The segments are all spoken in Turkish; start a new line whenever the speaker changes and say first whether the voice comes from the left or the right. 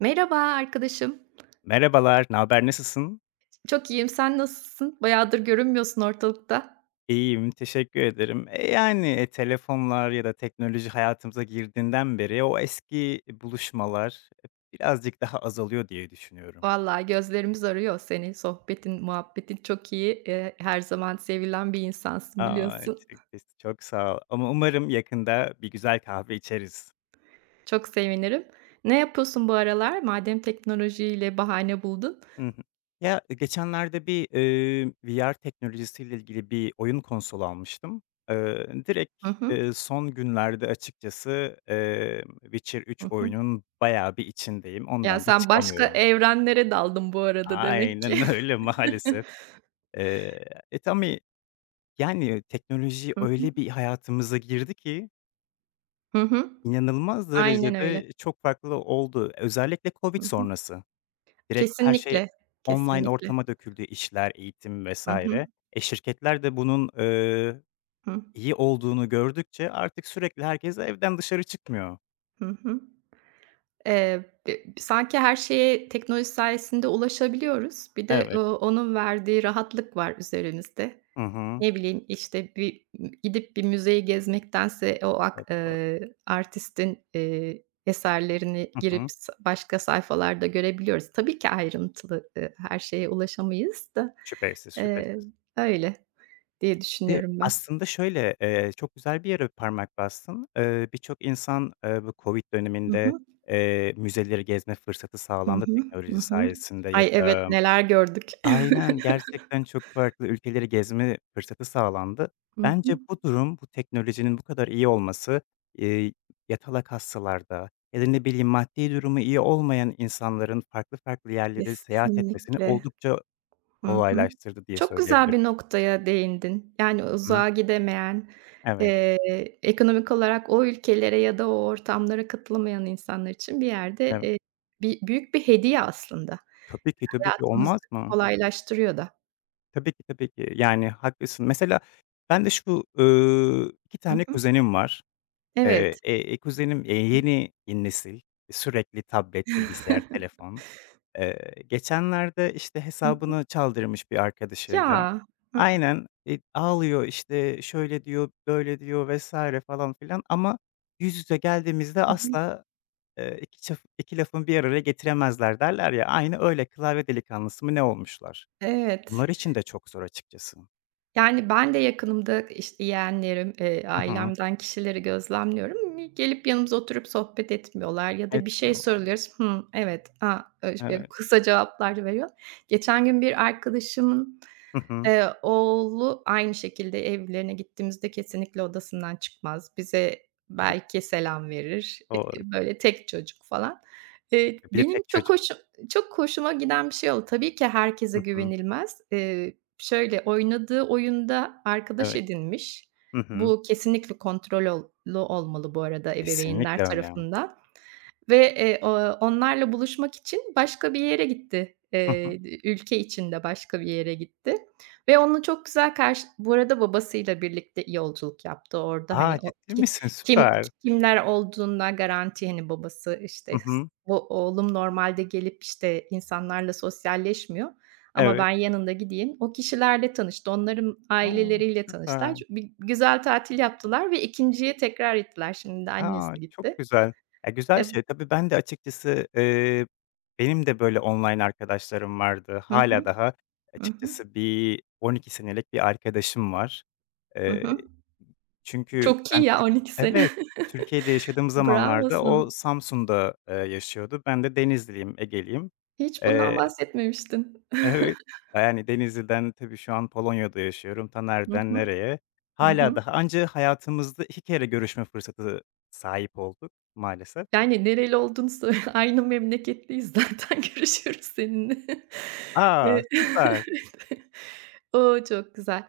right: Merhaba arkadaşım.
left: Merhabalar, ne naber, nasılsın?
right: Çok iyiyim. Sen nasılsın? Bayağıdır görünmüyorsun ortalıkta.
left: İyiyim, teşekkür ederim. Yani, telefonlar ya da teknoloji hayatımıza girdiğinden beri o eski buluşmalar, birazcık daha azalıyor diye düşünüyorum.
right: Vallahi gözlerimiz arıyor seni. Sohbetin, muhabbetin çok iyi. Her zaman sevilen bir insansın
left: A!
right: biliyorsun.
left: Çok çok sağ ol ama umarım yakında bir güzel kahve içeriz.
right: Çok sevinirim. Ne yapıyorsun bu aralar? Madem teknolojiyle bahane buldun.
left: Hı hı. Ya, geçenlerde bir, VR teknolojisiyle ilgili bir oyun konsolu almıştım. Direkt,
right: Hı hı.
left: son günlerde açıkçası, Witcher 3
right: Hı hı.
left: oyunun bayağı bir içindeyim.
right: Ya
left: Ondan da
right: sen başka
left: çıkamıyorum.
right: evrenlere daldın bu arada demek ki.
left: Aynen öyle maalesef. Eee, tabii, yani, teknoloji
right: Hı hı.
left: öyle bir hayatımıza girdi ki
right: Hı hı.
left: inanılmaz
right: Aynen öyle.
left: derecede çok farklı oldu. Özellikle Covid
right: Hı hı.
left: sonrası. Direkt her şey
right: Kesinlikle,
left: online
right: kesinlikle.
left: ortama döküldü, işler, eğitim
right: Hı hı.
left: vesaire. Şirketler de bunun,
right: Hı.
left: iyi olduğunu gördükçe artık sürekli herkes evden dışarı çıkmıyor.
right: Hı hı. hı. Bi sanki her şeye teknoloji sayesinde ulaşabiliyoruz. Bir de,
left: Evet.
right: onun verdiği rahatlık var üzerimizde.
left: Hı hı.
right: Ne bileyim, işte, bir gidip bir müzeyi gezmektense o ak
left: Çok doğru.
right: artistin, eserlerini
left: Hı hı.
right: girip sa başka sayfalarda görebiliyoruz. Tabii ki ayrıntılı, her şeye ulaşamayız da,
left: Şüphesiz,
right: eee,
left: şüphesiz.
right: öyle diye
left: De
right: düşünüyorum ben.
left: aslında şöyle, çok güzel bir yere parmak bastın. Birçok insan, bu COVID
right: Hı
left: döneminde,
right: hı.
left: müzeleri gezme fırsatı
right: Hı
left: sağlandı
right: hı. Hı
left: teknoloji
right: hı.
left: sayesinde ya
right: Ay, evet,
left: da.
right: neler gördük.
left: Aynen, gerçekten çok farklı ülkeleri gezme fırsatı sağlandı.
right: Hı
left: Bence
right: hı.
left: bu durum, bu teknolojinin bu kadar iyi olması, eee, yatalak hastalarda ya da ne bileyim maddi durumu iyi olmayan insanların farklı farklı yerlere seyahat etmesini
right: Kesinlikle.
left: oldukça
right: Hı hı.
left: kolaylaştırdı diye
right: Çok güzel
left: söyleyebilirim.
right: bir noktaya değindin. Yani
left: Hı.
right: uzağa gidemeyen,
left: Evet,
right: eee, ekonomik olarak o ülkelere ya da o ortamlara katılamayan insanlar için bir yerde,
left: evet.
right: bi büyük bir hediye aslında.
left: Tabii ki, tabii ki.
right: Hayatımızı
left: Olmaz mı?
right: kolaylaştırıyor da.
left: Tabii ki, tabii ki. Yani haklısın. Mesela ben de şu, 2
right: Hı
left: tane
right: hı.
left: kuzenim var.
right: Evet.
left: Kuzenim, yeni nesil sürekli tablet, bilgisayar, telefon. Geçenlerde, işte,
right: Hı hı.
left: hesabını çaldırmış bir arkadaşıyla.
right: Ya. Hı
left: Aynen, ağlıyor, işte, şöyle diyor, böyle diyor vesaire falan filan ama yüz yüze geldiğimizde
right: hı.
left: asla, 2 çaf 2 lafın bir araya getiremezler derler ya, aynı öyle klavye delikanlısı mı ne olmuşlar.
right: Evet.
left: Bunlar için de çok zor açıkçası.
right: Yani, ben de yakınımda, işte, yeğenlerim,
left: Hı hı.
right: ailemden kişileri gözlemliyorum. Gelip yanımıza oturup sohbet etmiyorlar ya da bir şey
left: Etmiyorlar.
right: soruluyoruz, Evet, a." Öyle
left: Evet.
right: kısa cevaplar veriyor. Geçen gün bir arkadaşımın
left: Hı hı.
right: Oğlu aynı şekilde evlerine gittiğimizde kesinlikle odasından çıkmaz. Bize belki selam verir.
left: O
right: Böyle tek çocuk falan.
left: bir de
right: Benim
left: tek
right: çok
left: çocuk.
right: hoşu Çok hoşuma giden bir şey oldu. Tabii ki herkese
left: Hı hı.
right: güvenilmez. Şöyle, oynadığı oyunda arkadaş
left: Evet.
right: edinmiş.
left: Hı hı.
right: Bu kesinlikle kontrollü olmalı bu arada ebeveynler
left: Kesinlikle öyle.
right: tarafından. Ve, onlarla buluşmak için başka bir yere gitti.
left: Hı hı.
right: Ülke içinde başka bir yere gitti ve onunla çok güzel karşı bu arada babasıyla birlikte yolculuk yaptı orada.
left: A,
right: Hani, o
left: ciddi
right: ki
left: misin?
right: kim
left: Süper.
right: kimler olduğuna garanti, hani, babası,
left: Hı
right: işte,
left: hı.
right: "O oğlum normalde gelip, işte, insanlarla sosyalleşmiyor ama
left: Evet.
right: ben yanında gideyim." O kişilerle tanıştı. Onların
left: A,
right: aileleriyle tanıştılar.
left: süper.
right: Bir güzel tatil yaptılar ve 2.'ye tekrar gittiler. Şimdi de
left: A,
right: annesi
left: çok
right: gitti.
left: güzel. Ya, güzel
right: Eb
left: şey. Tabii ben de açıkçası, benim de böyle online arkadaşlarım vardı.
right: Hı
left: Hâlâ
right: hı.
left: daha
right: Hı hı.
left: açıkçası bir 12 senelik bir arkadaşım var.
right: Hı
left: Eee,
right: hı.
left: Çünkü
right: Çok iyi
left: ben
right: ya
left: Türk.
right: 12 sene.
left: Evet, Türkiye'de yaşadığım
right: Bravo
left: zamanlarda
right: sana.
left: o Samsun'da, yaşıyordu. Ben de Denizliliyim, Ege'liyim.
right: Hiç bundan
left: Eee
right: bahsetmemiştin.
left: Evet. Yani, Denizli'den tabii şu an Polonya'da yaşıyorum. Ta
right: Hı
left: nereden
right: hı.
left: nereye.
right: Hı
left: Hâlâ
right: hı.
left: daha anca hayatımızda 2 kere görüşme fırsatı sahip olduk maalesef.
right: Yani, nereli olduğunu söyle. Aynı memleketliyiz zaten. Görüşüyoruz seninle.
left: A!
right: Eee
left: Süper.
right: O, çok güzel.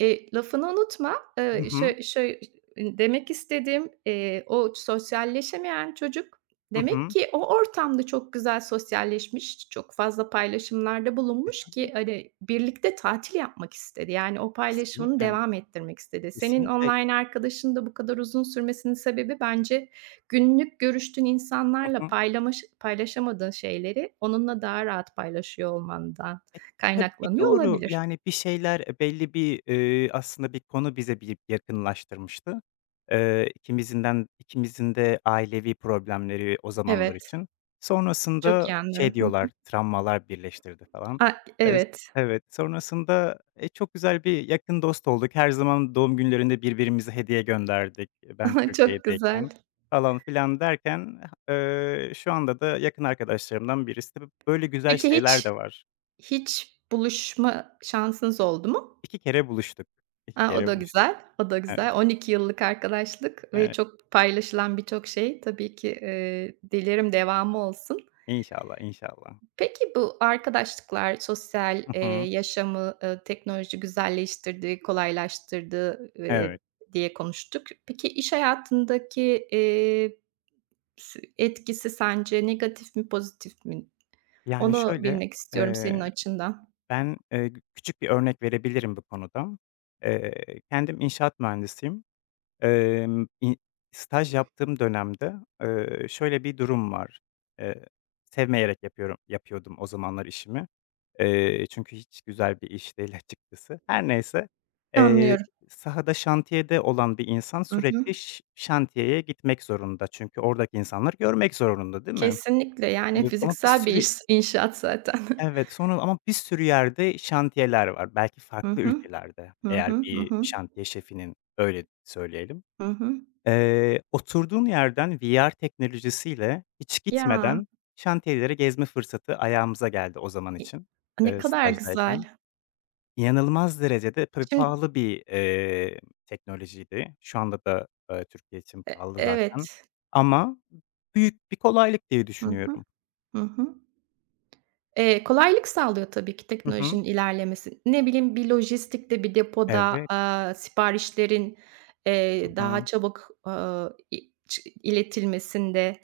right: Lafını unutma.
left: Hı hı.
right: Şö şöy Demek istediğim, o sosyalleşemeyen çocuk
left: Hı
right: demek
left: hı.
right: ki o ortamda çok güzel sosyalleşmiş, çok fazla paylaşımlarda
left: E,
right: bulunmuş
left: tabii.
right: ki, hani, birlikte tatil yapmak istedi. Yani, o paylaşımını
left: Kesinlikle.
right: devam ettirmek istedi. Senin
left: Kesinlikle.
right: online arkadaşın da bu kadar uzun sürmesinin sebebi bence günlük görüştüğün
left: Hı
right: insanlarla
left: hı.
right: paylaşamadığın şeyleri onunla daha rahat paylaşıyor olmandan
left: E, tabii
right: kaynaklanıyor
left: doğru.
right: olabilir.
left: Yani bir şeyler, belli bir, aslında bir konu bize bir yakınlaştırmıştı. İkimizinden ikimizin de ailevi problemleri o zamanlar
right: Evet,
left: için.
right: çok
left: Sonrasında
right: iyi
left: şey
right: anlıyorum. Hı hı.
left: diyorlar, travmalar birleştirdi falan.
right: A,
left: Eee,
right: evet,
left: evet, sonrasında, çok güzel bir yakın dost olduk. Her zaman doğum günlerinde birbirimize hediye gönderdik, ben
right: çok güzel.
left: Türkiye'deyken falan filan derken, şu anda da yakın arkadaşlarımdan birisi. Tabii böyle güzel
right: Peki
left: şeyler
right: hiç
left: de var.
right: hiç buluşma şansınız oldu mu?
left: 2 kere buluştuk. 2
right: A, o
left: kere
right: da
left: buluştuk.
right: güzel, o da
left: Evet,
right: güzel. 12 yıllık arkadaşlık ve
left: evet.
right: çok paylaşılan birçok şey. Tabii ki, dilerim devamı olsun.
left: İnşallah, inşallah.
right: Peki bu arkadaşlıklar, sosyal,
left: Hı hı.
right: yaşamı, teknoloji güzelleştirdi, kolaylaştırdı,
left: Evet.
right: diye konuştuk. Peki iş hayatındaki, eee, s etkisi sence negatif mi, pozitif mi?
left: Yani,
right: Onu
left: şöyle,
right: bilmek istiyorum senin
left: eee,
right: açından.
left: ben, küçük bir örnek verebilirim bu konuda. Eee, kendim inşaat mühendisiyim. İ staj yaptığım dönemde, şöyle bir durum var. Eee, sevmeyerek yapıyordum o zamanlar işimi. Çünkü hiç güzel bir iş değil açıkçası. Her neyse, eee,
right: Anlıyorum.
left: sahada, şantiyede olan bir insan
right: Hı hı.
left: sürekli şantiyeye gitmek zorunda. Çünkü oradaki insanları görmek zorunda, değil mi?
right: Kesinlikle, yani
left: Bi Ama bir
right: fiziksel bir
left: sürü
right: iş inşaat zaten.
left: Evet, sonra ama bir sürü yerde şantiyeler var. Belki
right: Hı
left: farklı
right: hı.
left: ülkelerde
right: Hı hı.
left: eğer
right: Hı
left: bir
right: hı.
left: şantiye şefinin, öyle söyleyelim.
right: Hı hı.
left: Oturduğun yerden VR teknolojisiyle hiç
right: Ya,
left: gitmeden şantiyeleri gezme fırsatı ayağımıza geldi o zaman
right: i
left: için,
right: Ne kadar
left: stajdayken.
right: güzel.
left: İnanılmaz derecede tabii
right: Şimdi
left: pahalı bir, teknolojiydi. Şu anda da, Türkiye için
right: E
left: pahalı zaten
right: evet.
left: ama büyük bir kolaylık diye
right: Hı hı.
left: düşünüyorum.
right: Hı hı. Kolaylık sağlıyor tabii ki
left: Hı hı.
right: teknolojinin ilerlemesi. Ne bileyim, bir lojistikte, bir depoda,
left: Evet.
right: siparişlerin,
left: Hı
right: daha
left: hı.
right: çabuk, aaa, i çı iletilmesinde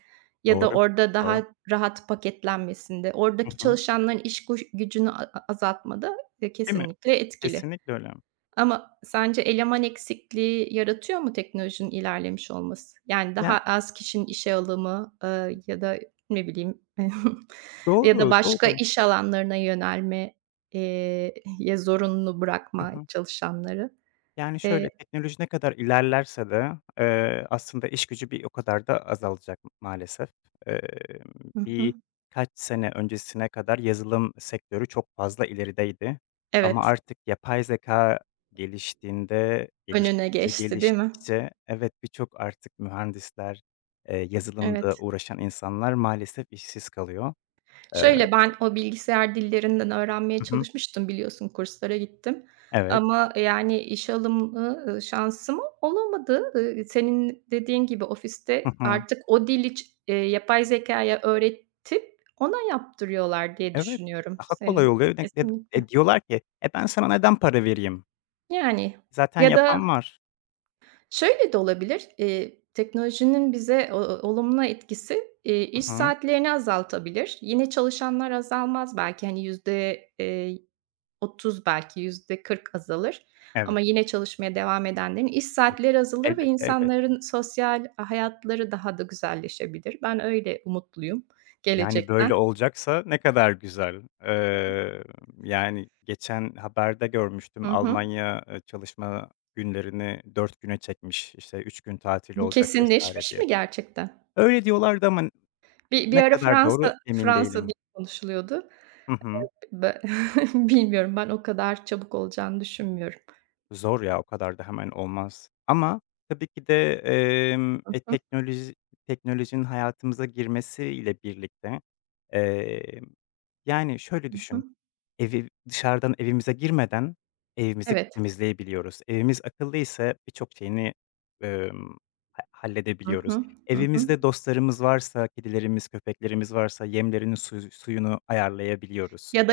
right: ya da
left: Doğru,
right: orada
left: doğru.
right: daha rahat paketlenmesinde,
left: Hı
right: oradaki
left: hı.
right: çalışanların iş gücünü a a azaltmada,
left: Değil mi?
right: kesinlikle etkili.
left: Kesinlikle öyle.
right: Ama sence eleman eksikliği yaratıyor mu teknolojinin ilerlemiş olması? Yani
left: Ya,
right: daha az kişinin işe alımı, ya da ne bileyim ya da
left: doğru,
right: başka
left: doğru.
right: iş alanlarına yönelme eee, ye zorunlu
left: Hı
right: bırakma
left: hı.
right: çalışanları.
left: Yani, şöyle,
right: Eee
left: teknoloji ne kadar ilerlerse de, aslında iş gücü bir o kadar da azalacak maalesef. Eee
right: Hı
left: Bir
right: hı.
left: kaç sene öncesine kadar yazılım sektörü çok fazla ilerideydi ama
right: Evet,
left: artık yapay zeka geliştiğinde,
right: önüne
left: geliştikçe,
right: geçti, değil mi?
left: geliştikçe evet, birçok artık mühendisler, yazılımda
right: Evet.
left: uğraşan insanlar maalesef işsiz kalıyor. Eee
right: Şöyle, ben o bilgisayar dillerinden öğrenmeye
left: Hı hı.
right: çalışmıştım biliyorsun, kurslara gittim
left: Evet.
right: ama, yani, işe alımlı, şansım olamadı. Senin dediğin gibi
left: Hı
right: ofiste
left: hı.
right: artık o dili ç yapay zekâya öğretip ona yaptırıyorlar diye
left: Evet.
right: düşünüyorum.
left: Daha kolay
right: Senin
left: oluyor. Ne- ne-
right: kesinlikle.
left: E diyorlar ki, "E, ben sana neden para vereyim?"
right: Yani
left: Zaten
right: ya
left: yapan
right: da
left: var.
right: Şöyle de olabilir, teknolojinin bize o olumlu etkisi, iş
left: Hı hı.
right: saatlerini azaltabilir. Yine çalışanlar azalmaz belki, hani, yüzde 30 belki %40 azalır
left: Evet.
right: ama yine çalışmaya devam edenlerin iş
left: E
right: saatleri azalır ve
left: elbette, elbette.
right: insanların sosyal hayatları daha da güzelleşebilir. Ben öyle umutluyum
left: Yani, böyle
right: gelecekten.
left: olacaksa ne kadar güzel. Yani, geçen haberde görmüştüm
right: Hı hı.
left: Almanya, çalışma günlerini 4 güne çekmiş, İşte 3 gün tatil
right: Bu
left: olacak vesaire
right: kesinleşmiş
left: diye
right: mi
left: de.
right: gerçekten?
left: Öyle diyorlardı ama
right: Bir
left: ne
right: bir ara
left: kadar doğru
right: Fransa
left: emin
right: Fransa diye
left: değilim.
right: konuşuluyordu.
left: Hı hı.
right: Be bilmiyorum, ben o kadar çabuk olacağını düşünmüyorum.
left: Zor ya, o kadar da hemen olmaz ama tabii ki de, emm,
right: Hı
left: e,
right: hı.
left: teknoloji teknolojinin hayatımıza girmesiyle birlikte, emm, yani, şöyle
right: Hı hı.
left: düşün, evi dışarıdan evimize girmeden evimizi
right: Evet.
left: temizleyebiliyoruz. Evimiz akıllıysa birçok şeyini, emm, ha
right: Hı
left: halledebiliyoruz.
right: hı. Hı hı.
left: Evimizde dostlarımız varsa, kedilerimiz, köpeklerimiz varsa yemlerini, suyunu ayarlayabiliyoruz
right: Ya da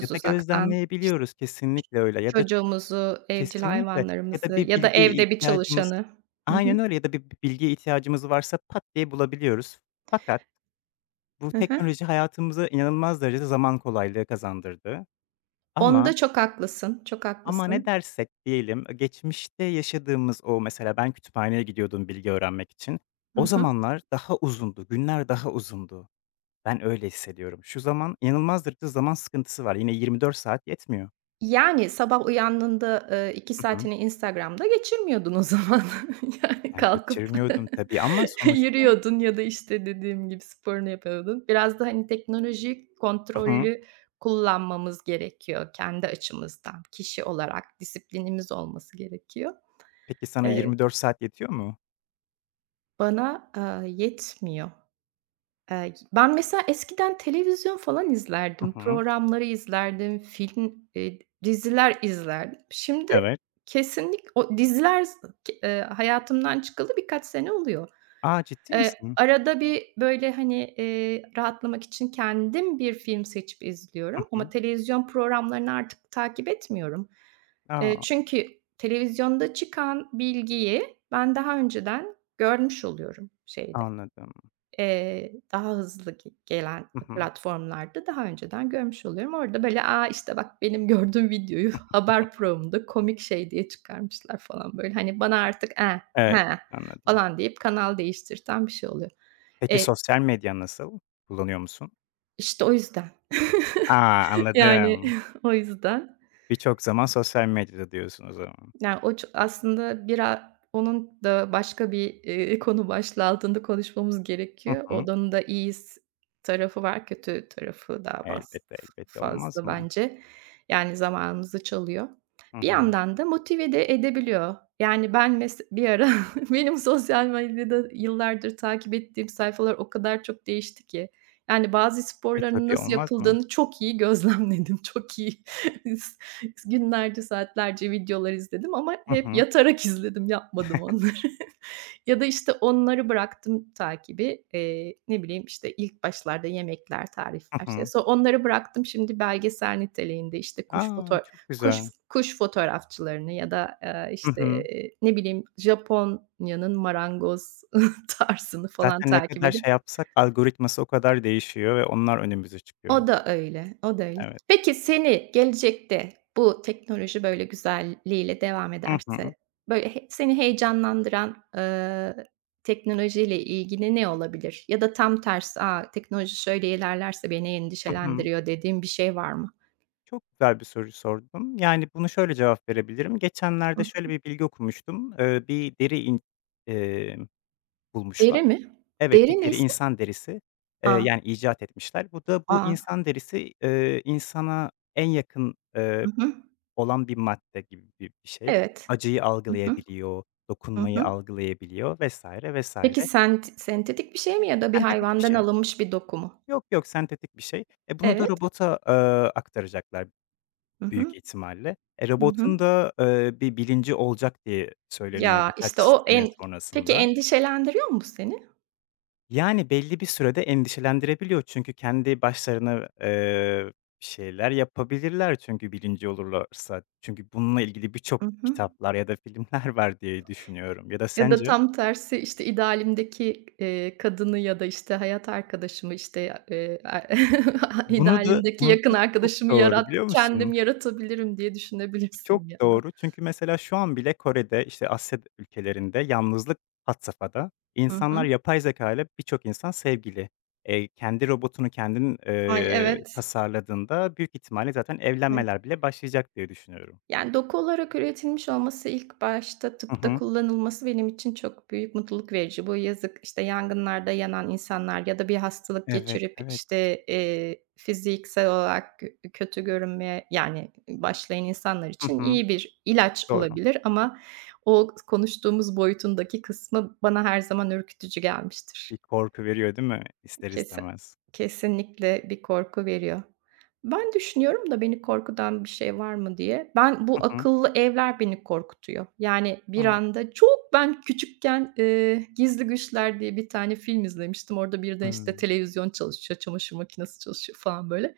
left: ya da
right: uzaktan. İşte,
left: gözlemleyebiliyoruz. Kesinlikle öyle ya da.
right: çocuğumuzu, evcil
left: Kesinlikle ya da
right: hayvanlarımızı
left: bir
right: ya da
left: bilgiye
right: evde bir
left: ihtiyacımız.
right: çalışanı. Hı hı.
left: Aynen öyle ya da bir bilgiye ihtiyacımız varsa pat diye bulabiliyoruz. Fakat bu
right: Hı hı.
left: teknoloji hayatımıza inanılmaz derecede zaman kolaylığı kazandırdı. Ama
right: Onda çok haklısın, çok
left: ama ne
right: haklısın.
left: dersek diyelim, geçmişte yaşadığımız o mesela ben kütüphaneye gidiyordum bilgi öğrenmek için.
right: Hı
left: O
right: hı.
left: zamanlar daha uzundu, günler daha uzundu. Ben öyle hissediyorum. Şu zaman inanılmaz derecede zaman sıkıntısı var. Yine 24 saat yetmiyor.
right: Yani, sabah uyandığında, 2
left: Hı hı.
right: saatini Instagram'da geçirmiyordun o zaman. Yani,
left: Ben
right: kalkıp
left: geçirmiyordum tabii ama sonuçta.
right: yürüyordun ya da, işte, dediğim gibi sporunu yapıyordun. Biraz da, hani, teknolojiyi
left: Hı hı.
right: kontrollü kullanmamız gerekiyor kendi açımızdan. Kişi olarak disiplinimiz olması gerekiyor.
left: Peki sana
right: Eee,
left: 24 saat yetiyor mu?
right: Bana, yetmiyor. Ben mesela eskiden televizyon falan
left: Hı
right: izlerdim,
left: hı.
right: programları izlerdim, film, diziler izlerdim. Şimdi
left: Evet.
right: o diziler z k hayatımdan çıkalı birkaç sene oluyor.
left: A, ciddi misin?
right: Arada bir, böyle, hani, rahatlamak için kendim bir film seçip
left: Hı
right: izliyorum ama
left: hı.
right: televizyon programlarını artık takip etmiyorum.
left: A,
right: Çünkü televizyonda çıkan bilgiyi ben daha önceden görmüş oluyorum şeyde
left: anladım.
right: Eee, daha hızlı gelen
left: Hı hı.
right: platformlarda daha önceden görmüş oluyorum. Orada böyle, "A, işte bak benim gördüğüm videoyu haber programında komik şey diye çıkarmışlar." falan böyle. Hani bana artık, "Eh,
left: Evet,
right: he."
left: anladım.
right: falan deyip kanal değiştirten bir şey oluyor.
left: Peki
right: Eee,
left: sosyal medya nasıl? Kullanıyor musun?
right: işte o yüzden.
left: A,
right: Yani
left: anladım.
right: o yüzden
left: Birçok zaman sosyal medyada diyorsun o zaman.
right: Yani o ç aslında bira onun da başka bir, konu başlığı altında konuşmamız
left: Hı
right: gerekiyor.
left: hı.
right: Onun da iyi tarafı var, kötü tarafı daha
left: Elbette, elbette. Olmaz
right: fazla
left: mı?
right: bence. Yani zamanımızı çalıyor.
left: Hı
right: Bir
left: hı.
right: yandan da motive de edebiliyor. Yani ben mes bir ara benim sosyal medyada yıllardır takip ettiğim sayfalar o kadar çok değişti ki. Yani bazı
left: E,
right: sporların
left: tabii
right: nasıl
left: olmaz mı?
right: yapıldığını çok iyi gözlemledim. Çok iyi günlerce, saatlerce videolar izledim ama
left: Hı
right: hep
left: hı.
right: yatarak izledim, yapmadım onları. Ya da, işte, onları bıraktım takibi. Ne bileyim, işte, ilk başlarda yemekler,
left: Hı
right: tarifler,
left: hı.
right: onları bıraktım. Şimdi belgesel niteliğinde, işte,
left: A, çok
right: kuş
left: güzel.
right: kuş fotoğrafçılarını ya da,
left: Hı
right: işte,
left: hı.
right: ne bileyim, Japonya'nın marangoz tarzını falan
left: Zaten ne
right: takip
left: kadar
right: edip
left: şey yapsak algoritması o kadar değişiyor ve onlar önümüze çıkıyor.
right: o da öyle, o da öyle.
left: Evet.
right: Peki seni gelecekte bu teknoloji böyle güzelliğiyle devam
left: Hı hı.
right: ederse, böyle, seni heyecanlandıran, teknolojiyle ilgili ne olabilir? Ya da tam tersi, "A, teknoloji şöyle ilerlerse beni
left: Hı hı.
right: endişelendiriyor." dediğin bir şey var mı?
left: Çok güzel bir soru sordun. Yani, bunu şöyle cevap verebilirim. Geçenlerde
right: Hıh.
left: şöyle bir bilgi okumuştum. Bir deri in emm, bulmuşlar.
right: Deri mi?
left: Evet, bir
right: Deri
left: deri,
right: neyse.
left: insan derisi.
right: A!
left: Yani, icat etmişler. Bu da bu
right: A!
left: insan derisi, insana en yakın,
right: Hı hı.
left: olan bir madde gibi bir şey.
right: Evet.
left: Acıyı
right: Hı hı.
left: algılayabiliyor,
right: Hı
left: dokunmayı
right: hı.
left: algılayabiliyor vesaire,
right: Peki
left: vesaire.
right: sentetik bir şey mi ya da bir
left: Sentetik bir
right: hayvandan
left: şey.
right: alınmış bir doku mu?
left: Yok, yok, sentetik bir şey. Bunu da
right: Evet.
left: robota, aktaracaklar
right: Hı
left: büyük
right: hı.
left: ihtimalle. E,
right: Hı hı.
left: robotun da, bir bilinci olacak diye söyleniyor
right: Ya,
left: birkaç
right: işte o
left: sene
right: en Peki
left: sonrasında.
right: endişelendiriyor mu bu seni?
left: Yani belli bir sürede endişelendirebiliyor çünkü kendi başlarına, bir şeyler yapabilirler çünkü bilinci olurlarsa. Çünkü bununla ilgili birçok
right: I hı.
left: kitaplar ya da filmler var diye düşünüyorum ya da
right: Ya da
left: sence?
right: tam tersi, işte, idealimdeki, kadını ya da, işte, hayat arkadaşımı, işte, er
left: Bunu da
right: idealimdeki
left: bunu
right: yakın
left: da çok
right: arkadaşımı
left: doğru
right: yarat
left: biliyor
right: kendim
left: musun?
right: yaratabilirim diye
left: Çok
right: düşünebilirsin bir yandan.
left: doğru. Çünkü mesela şu an bile Kore'de, işte, Asya ülkelerinde yalnızlık had safhada.
right: Hı
left: İnsanlar
right: hı.
left: yapay zeka ile birçok insan sevgili. Kendi robotunu kendin,
right: Ay, evet.
left: tasarladığında büyük ihtimalle zaten evlenmeler bile başlayacak diye düşünüyorum.
right: Yani, doku olarak üretilmiş olması, ilk başta
left: Hı
right: tıpta
left: hı.
right: kullanılması benim için çok büyük mutluluk verici. Bu yazık, işte, yangınlarda yanan insanlar ya da bir hastalık
left: Evet,
right: geçirip,
left: evet.
right: işte, fiziksel olarak kötü görünmeye, yani, başlayan insanlar
left: Hı
right: için
left: hı.
right: iyi bir ilaç
left: Doğru.
right: olabilir ama o konuştuğumuz boyutundaki kısmı bana her zaman ürkütücü gelmiştir.
left: Bir korku veriyor, değil mi? İster
right: Kesin
left: istemez?
right: kesinlikle bir korku veriyor. Ben düşünüyorum da beni korkudan bir şey var mı diye. Ben
left: Hı
right: bu
left: hı.
right: akıllı evler beni korkutuyor. Yani bir
left: A!
right: anda çok ben küçükken, Gizli Güçler diye bir tane film izlemiştim. Orada birden, işte,
left: Hımm.
right: televizyon çalışıyor, çamaşır makinesi çalışıyor falan böyle.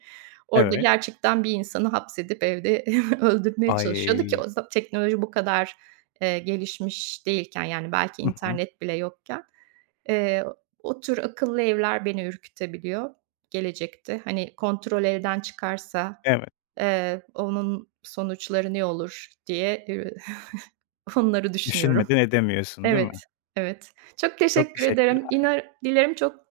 right: Orada
left: Evet.
right: gerçekten bir insanı hapsedip evde öldürmeye çalışıyordu ki
left: Ay!
right: o zaman teknoloji bu kadar, gelişmiş değilken, yani, belki
left: Hı hı.
right: internet bile yokken. Eee O tür akıllı evler beni ürkütebiliyor gelecekte. Hani, kontrol elden çıkarsa,
left: Evet.
right: onun sonuçları ne olur diye, onları düşünüyorum.
left: Düşünmeden edemiyorsun değil
right: Evet,
left: mi?
right: evet. Çok
left: Çok
right: teşekkür ederim.
left: teşekkürler.
right: Dilerim çok